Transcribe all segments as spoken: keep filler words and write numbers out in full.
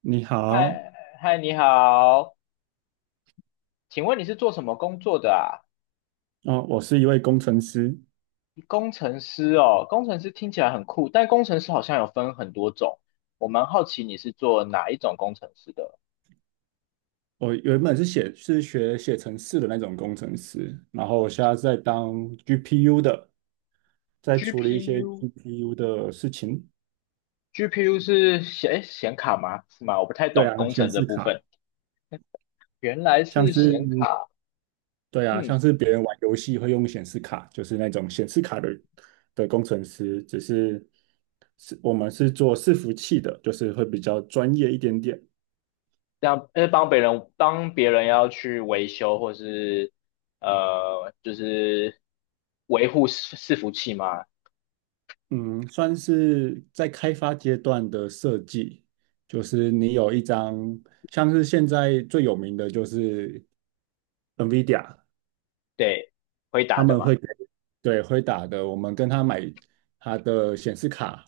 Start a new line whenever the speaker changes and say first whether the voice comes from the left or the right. right: 你好，
left: 嗨嗨，你好，请问你是做什么工作的啊？
right: 哦，我是一位工程师，
left: 工程师哦，工程师听起来很酷，但工程师好像有分很多种，我蛮好奇你是做哪一种工程师的
right: 我原本是写是学写程式的那种工程师。然后我现在在当 G P U 的，在处理一些
left: ？G P U，G P U
right: G P U 的事情。
left: 是显诶显卡吗？是吗？我不太
right: 对
left: 懂
right: 啊，
left: 工
right: 显
left: 程这
right: 示
left: 部
right: 卡。
left: 分。原来
right: 像
left: 是
right: 是
left: 显卡，
right: 对啊，
left: 嗯，
right: 像是别人玩游戏会用显示卡，就是那种显示卡的的工程师。只是是我们是做伺服器的，就是会比较专业一点点。
left: 这样呃帮别人帮别人要去维修或是呃就是维护伺伺服器吗？
right: 嗯，算是在开发阶段的设计，就是你有一张，像是现在最有名的就是 NVIDIA。
left: 对，回
right: 他
left: 答的
right: 们
left: 嘛。
right: 会给，对，会打的，我们跟他买他的显示卡，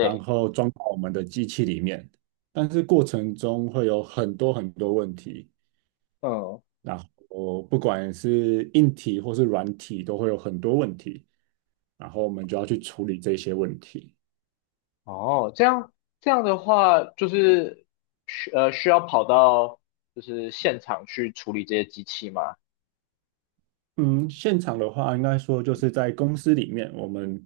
right: 然后装到我们的机器里面，但是过程中会有很多很多问题。
left: 嗯。
right: 然后不管是硬体或是软体，都会有很多问题，然后我们就要去处理这些问题。
left: 哦，这样这样的话，就是需呃需要跑到就是现场去处理这些机器吗？
right: 嗯，现场的话，应该说就是在公司里面，我们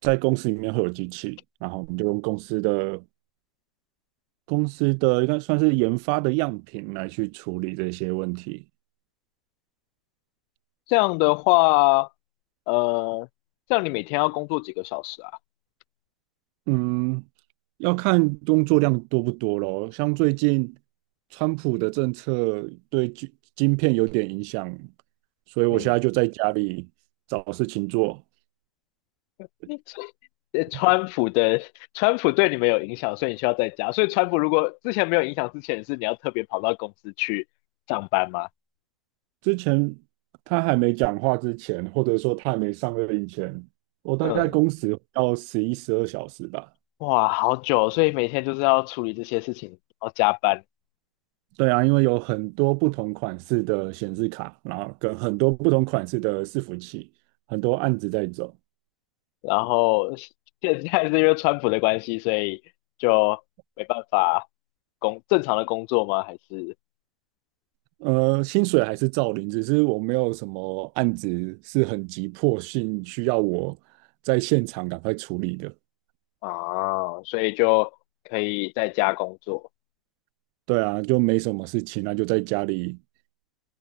right: 在公司里面会有机器，然后我们就用公司的公司的应该算是研发的样品来去处理这些问题。
left: 这样的话，呃，这样你每天要工作几个小时啊？
right: 嗯，要看工作量多不多咯。像最近川普的政策对晶晶片有点影响，所以我现
left: 嗯。
right: 在就在家里找事情做。
left: 呃川普的川普对你们有影响，所以你需要在家。所以川普如果之前没有影响之前，是你要特别跑到公司去上班吗？
right: 之前他还没讲话之前，或者说他还没上任前，我大概
left: 嗯。
right: 工时要十一、十二小时吧。
left: 哇，好久哦，所以每天就是要处理这些事情，要加班。
right: 对啊，因为有很多不同款式的显示卡，然后跟很多不同款式的伺服器，很多案子在走。
left: 然后现在是因为川普的关系，所以就没办法工正常的工作吗？还是
right: 呃，薪水还是照领，只是我没有什么案子是很急迫性需要我在现场赶快处理的。
left: 啊，所以就可以在家工作，
right: 对啊，就没什么事情，那就在家里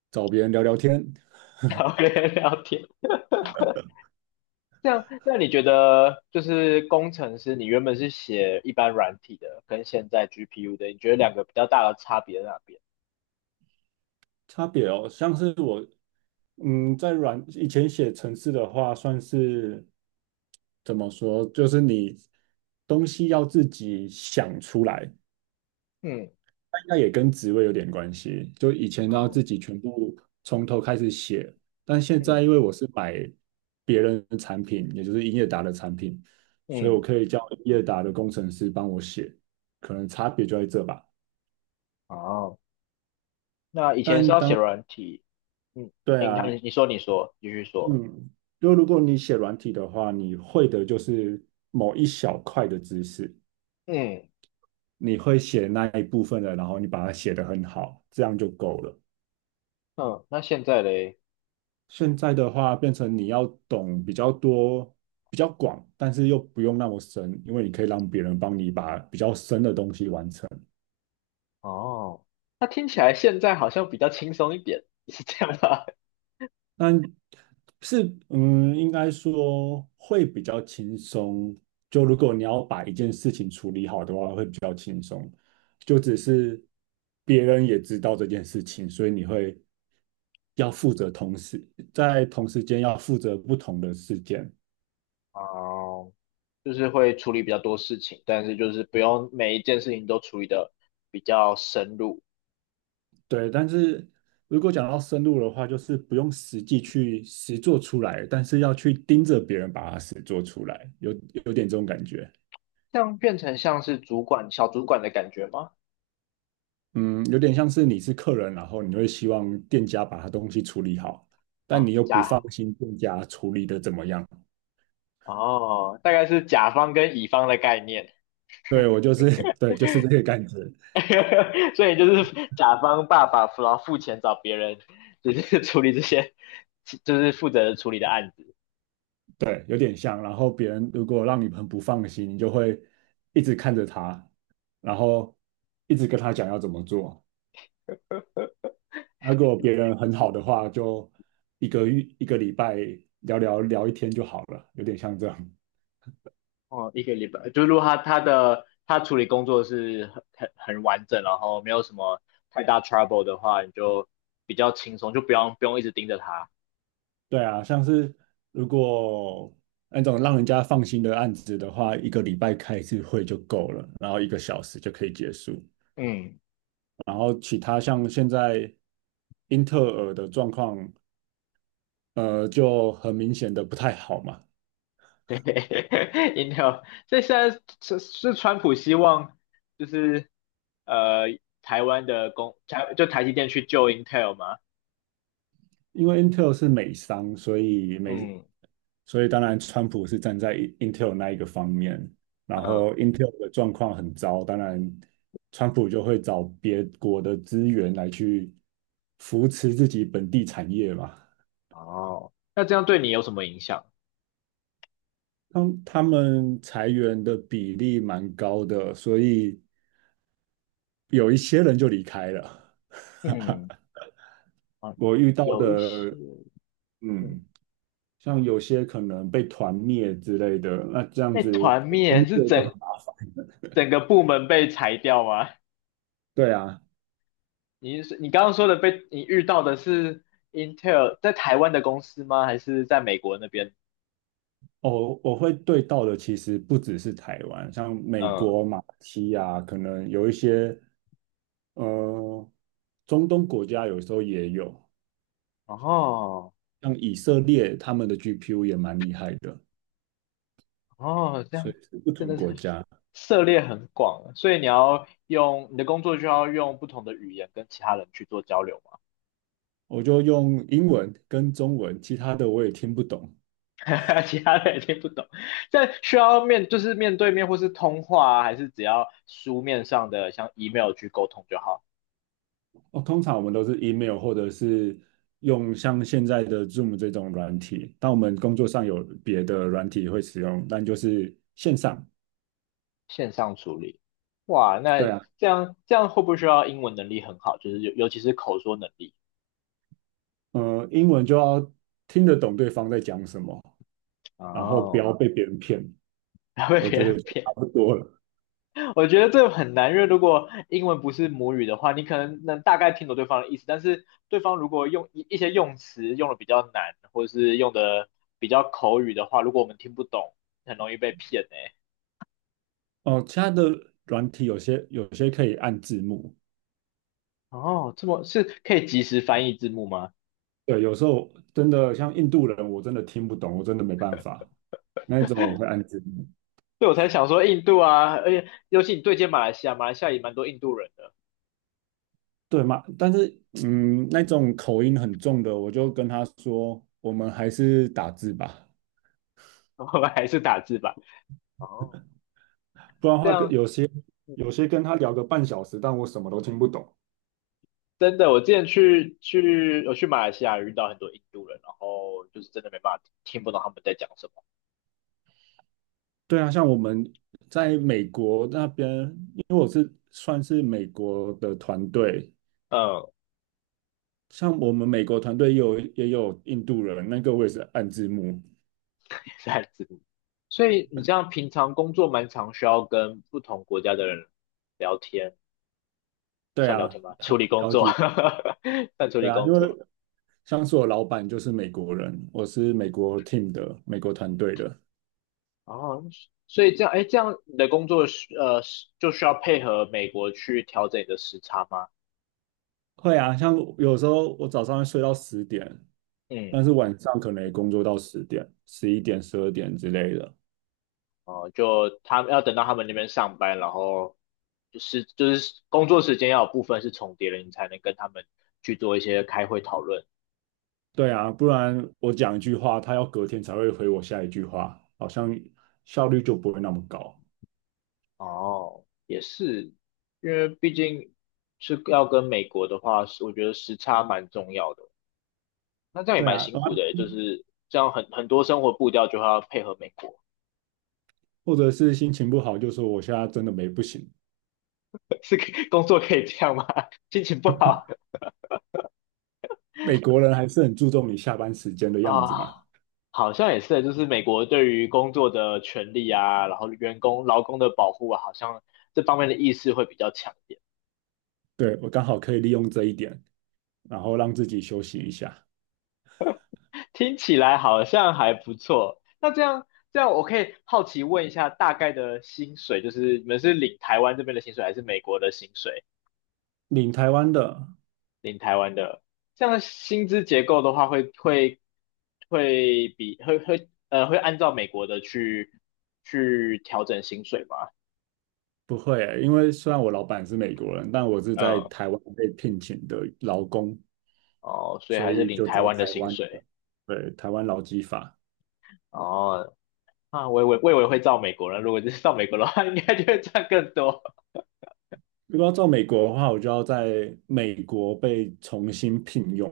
right: 找别人聊聊天。
left: 然后跟人聊天。这样，那你觉得就是工程师，你原本是写一般软体的，跟现在 G P U 的，你觉得两个比较大的差别在哪边？
right: 差别哦，像是我，嗯，在软以前写程式的话，算是怎么说，就是你东西要自己想出来，
left: 嗯。
right: 那应该也跟职位有点关系。就以前都要
left: 哦。
right: 自己全部从头开始写，但现在
left: 嗯
right: 因为我是买别人的产品，也就是英业达的产品，所以我
left: 嗯，
right: 可以叫英业达的工程师帮我写，可能差别就在这吧。
left: 哦，那以前是
right: 但
left: 要写
right: 当
left: 软体，嗯，
right: 对
left: 你看
right: 啊。
left: 你你说你说，继续说，
right: 嗯，就如果你写软体的话，你会的就是某一小块的知识，你会写那一部分的，然后你把它写得很好，这样就够了。
left: 嗯，那现在嘞？
right: 现在的话，变成你要懂比较多、比较广，但是又不用那么深，因为你可以让别人帮你把比较深的东西完成。
left: 哦，那听起来现在好像比较轻松一点，是这样吧？
right: 但是，嗯，应该说会比较轻松。就如果你要把一件事情处理好的话，会比较轻松。就只
left: 嗯。
right: 是别人也知道这件事情，所以你会要负责同时在同时间要负责不同的事件。
left: 哦，就是会处理比较多事情，但是就是不用每一件事情都处理的比较深入，
right: 对，但是如果讲到深入的话，就是不用实际去实做出来，但是要去盯着别人把它实做出来，有有点这种感觉。
left: 这样变成像是主管、小主管的感觉吗？
right: 嗯，有点像是你是客人，然后你会希望店家把他东西处理好，但
left: 啊、
right: 你又不
left: 甲，
right: 放心店家处理的怎么样。
left: 哦，大概是甲方跟乙方的概念，
right: 对，我就是，对，就是这个感觉。
left: 所以就是甲方爸爸然后付钱找别人，就是处理这些，就是负责处理的案子。
right: 对，有点像。然后别人如果让你很不放心，你就会一直看着他，然后一直跟他讲要怎么做。啊如果别人很好的话，就一个月、一个礼拜聊聊聊一天就好了，有点像这样。
left: 哦，一个礼拜，就如果他他的他处理工作是很很很完整，然后没有什么太大 trouble 的话，你就比较轻松，就不用不用一直盯着他。
right: 对啊，像是如果那种让人家放心的案子的话，一个礼拜开一次会就够了，然后一个小时就可以结束。
left: 嗯。
right: 然后其他像现在英特尔的状况，呃，就很明显的不太好嘛。
left: 对 ，Intel,所以现在是是川普希望就是呃台湾的工台就台积电去救 Intel 吗？
right: 因为 Intel 是美商，所以美，
left: 嗯
right: 所以当然川普是站在 Intel 那一个方面，然
left: 嗯，
right: 后 Intel 的状况很糟，当然川普就会找别国的资源来去扶持自己本地产业嘛。
left: 哦，那这样对你有什么影响？
right: 他他们裁员的比例蛮高的，所以有一些人就离开了。
left: 嗯，啊，
right: 我遇到
left: 有一些，
right: 的，
left: 嗯，
right: 嗯，像有些可能被团灭之类的，那这样
left: 被
right: 子
left: 团
right: 工
left: 灭是
right: 作就很，
left: 怎？整个部门被裁掉吗？
right: 对啊。
left: 你是你刚刚说的被你遇到的是 Intel 在台湾的公司吗？还是在美国那边？
right: 哦，我会对到的其实不只是台湾，像美
left: 嗯。
right: 国、马来西亚，可能有一些呃中东国家有时候也有，
left: 哦
right: 像以色列他们的 G P U 也蛮厉害的，
left: 哦，这
right: 所
left: 样
right: 以是不
left: 真
right: 同
left: 的是
right: 国
left: 很
right: 家。
left: 涉猎很广啊，所以你要用你的工作就要用不同的语言跟其他人去做交流嘛，
right: 我就用英文跟中文，其他的我也听不懂。
left: 其他人也听不懂。但需要面就是面对面或是通话啊，还是只要书面上的像 email 去沟通就好？
right: 哦，通常我们都是 email 或者是用像现在的 Zoom 这种软体，但我们工作上有别的软体会使用，但就是线上。
left: 线上处理，哇，那
right: 对啊。
left: 这样这样会不会需要英文能力很好，就是尤尤其是口说能力？
right: 呃，英文就要听得懂对方在讲什么，然后不
left: 哦，
right: 要哦被别人骗，
left: 不要被
right: 我
left: 别
right: 觉得
left: 人
right: 就差
left: 骗，
right: 不多了。
left: 我觉得这很难，因为如果英文不是母语的话，你可能能大概听懂对方的意思，但是对方如果用一一些用词用的比较难，或者是用的比较口语的话，如果我们听不懂，很容易被骗诶、
right: 哦，其他的软体有些有些可以按字幕。
left: 哦，这么是可以及时翻译字幕吗？
right: 对，有时候真的像印度人，我真的听不懂，我真的没办法，那一种我会按字幕。
left: 对，我才想说印度啊，而且尤其你对接马来西亚，马来西亚也蛮多印度人的。
right: 对嘛？但是嗯，那种口音很重的，我就跟他说，我们还是打字吧。
left: 我们还是打字吧。哦，
right: 不然的
left: 这
right: 话，跟
left: 样
right: 有些
left: 嗯
right: 有些跟他聊个半小时，但我什么都听不懂。
left: 真的，我之前去去我去马来西亚遇到很多印度人，然后就是真的没办法听不懂他们在讲什么，
right: 对啊，像我们在美国那边，因为我是算是美国的团队，
left: 嗯，
right: 像我们美国团队也有也有印度人，那个我也是按字幕。
left: 是汉字幕。所以你这样平常工作蛮常需要跟不同国家的人聊天，
right: 对
left: 算聊天
right: 啊，
left: 吗？
right: 他
left: 处理
right: 蛮
left: 工
right: 高
left: 作，
right: 级。
left: 算处
right: 对
left: 理
right: 啊，
left: 工
right: 因为
left: 作。
right: 像是我老板就是美国人，我是美国 team 的美国团队的。
left: 哦，所以这样，哎，这样你的工作是呃是就需要配合美国去调整你的时差吗？
right: 会啊，像有时候我早上会睡到十点。
left: 嗯。
right: 但是晚上可能也工作到十点、十一点、十二点之类的。
left: 哦，就他们要等到他们那边上班，然后就是就是工作时间要有部分是重叠的，你才能跟他们去做一些开会讨论。
right: 对啊，不然我讲一句话，他要隔天才会回我下一句话，好像效率就不会那么高。
left: 哦，也是，因为毕竟是要跟美国的话，是我觉得时差蛮重要的。那这样也
right: 对
left: 蛮
right: 啊，
left: 辛
right: 啊
left: 苦的欸，就是这样很很多生活步调就要配合美国，
right: 或者是心情不好，就说我现在真的没不行。
left: 是可以工作可以这样吗？心情不好
right: 美国人还是很注重你下班时间的
left: 啊，
right: 样
left: 哦
right: 子嘛。
left: 好像也是，就是美国对于工作的权利啊，然后员工劳工的保护啊，好像这方面的意识会比较强一点。
right: 对，我刚好可以利用这一点，然后让自己休息一下。
left: 听起来好像还不错。那这样这样，我可以好奇问一下，大概的薪水，就是你们是领台湾这边的薪水，还是美国的薪水？
right: 领台湾的。
left: 领台湾的，这样的薪资结构的话会，会会比会会呃会按照美国的去去调整薪水吗？
right: 不会欸因为虽然我老板是美国人，但我是在
left: 嗯，
right: 台湾被聘请的劳工，
left: 哦，所以
right: 所
left: 还是
right: 以
left: 领
right: 就
left: 台
right: 招
left: 湾的
right: 台
left: 薪
right: 湾
left: 水。
right: 的，对，台湾劳基法。
left: 哦，那我以为我以为会照美国人，如果就是照美国的话，应该就会赚更多。
right: 如果要到美国的话，我就要在美国被重新聘用，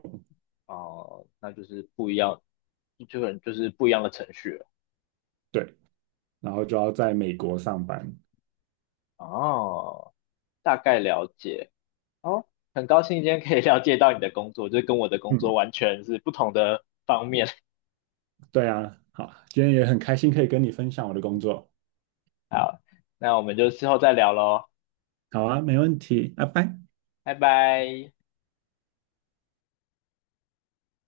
left: 哦，那就是不一样，就很就是不一样的程序了。
right: 对，然后就要在美国上班。
left: 哦，大概了解。哦，很高兴今天可以了解到你的工作，就是跟我的工作
right: 嗯，
left: 完全是不同的方面。
right: 对啊，好，今天也很开心可以跟你分享我的工作。
left: 好，那我们就之后再聊喽，
right: 好啊，没问题，拜拜。
left: 拜拜。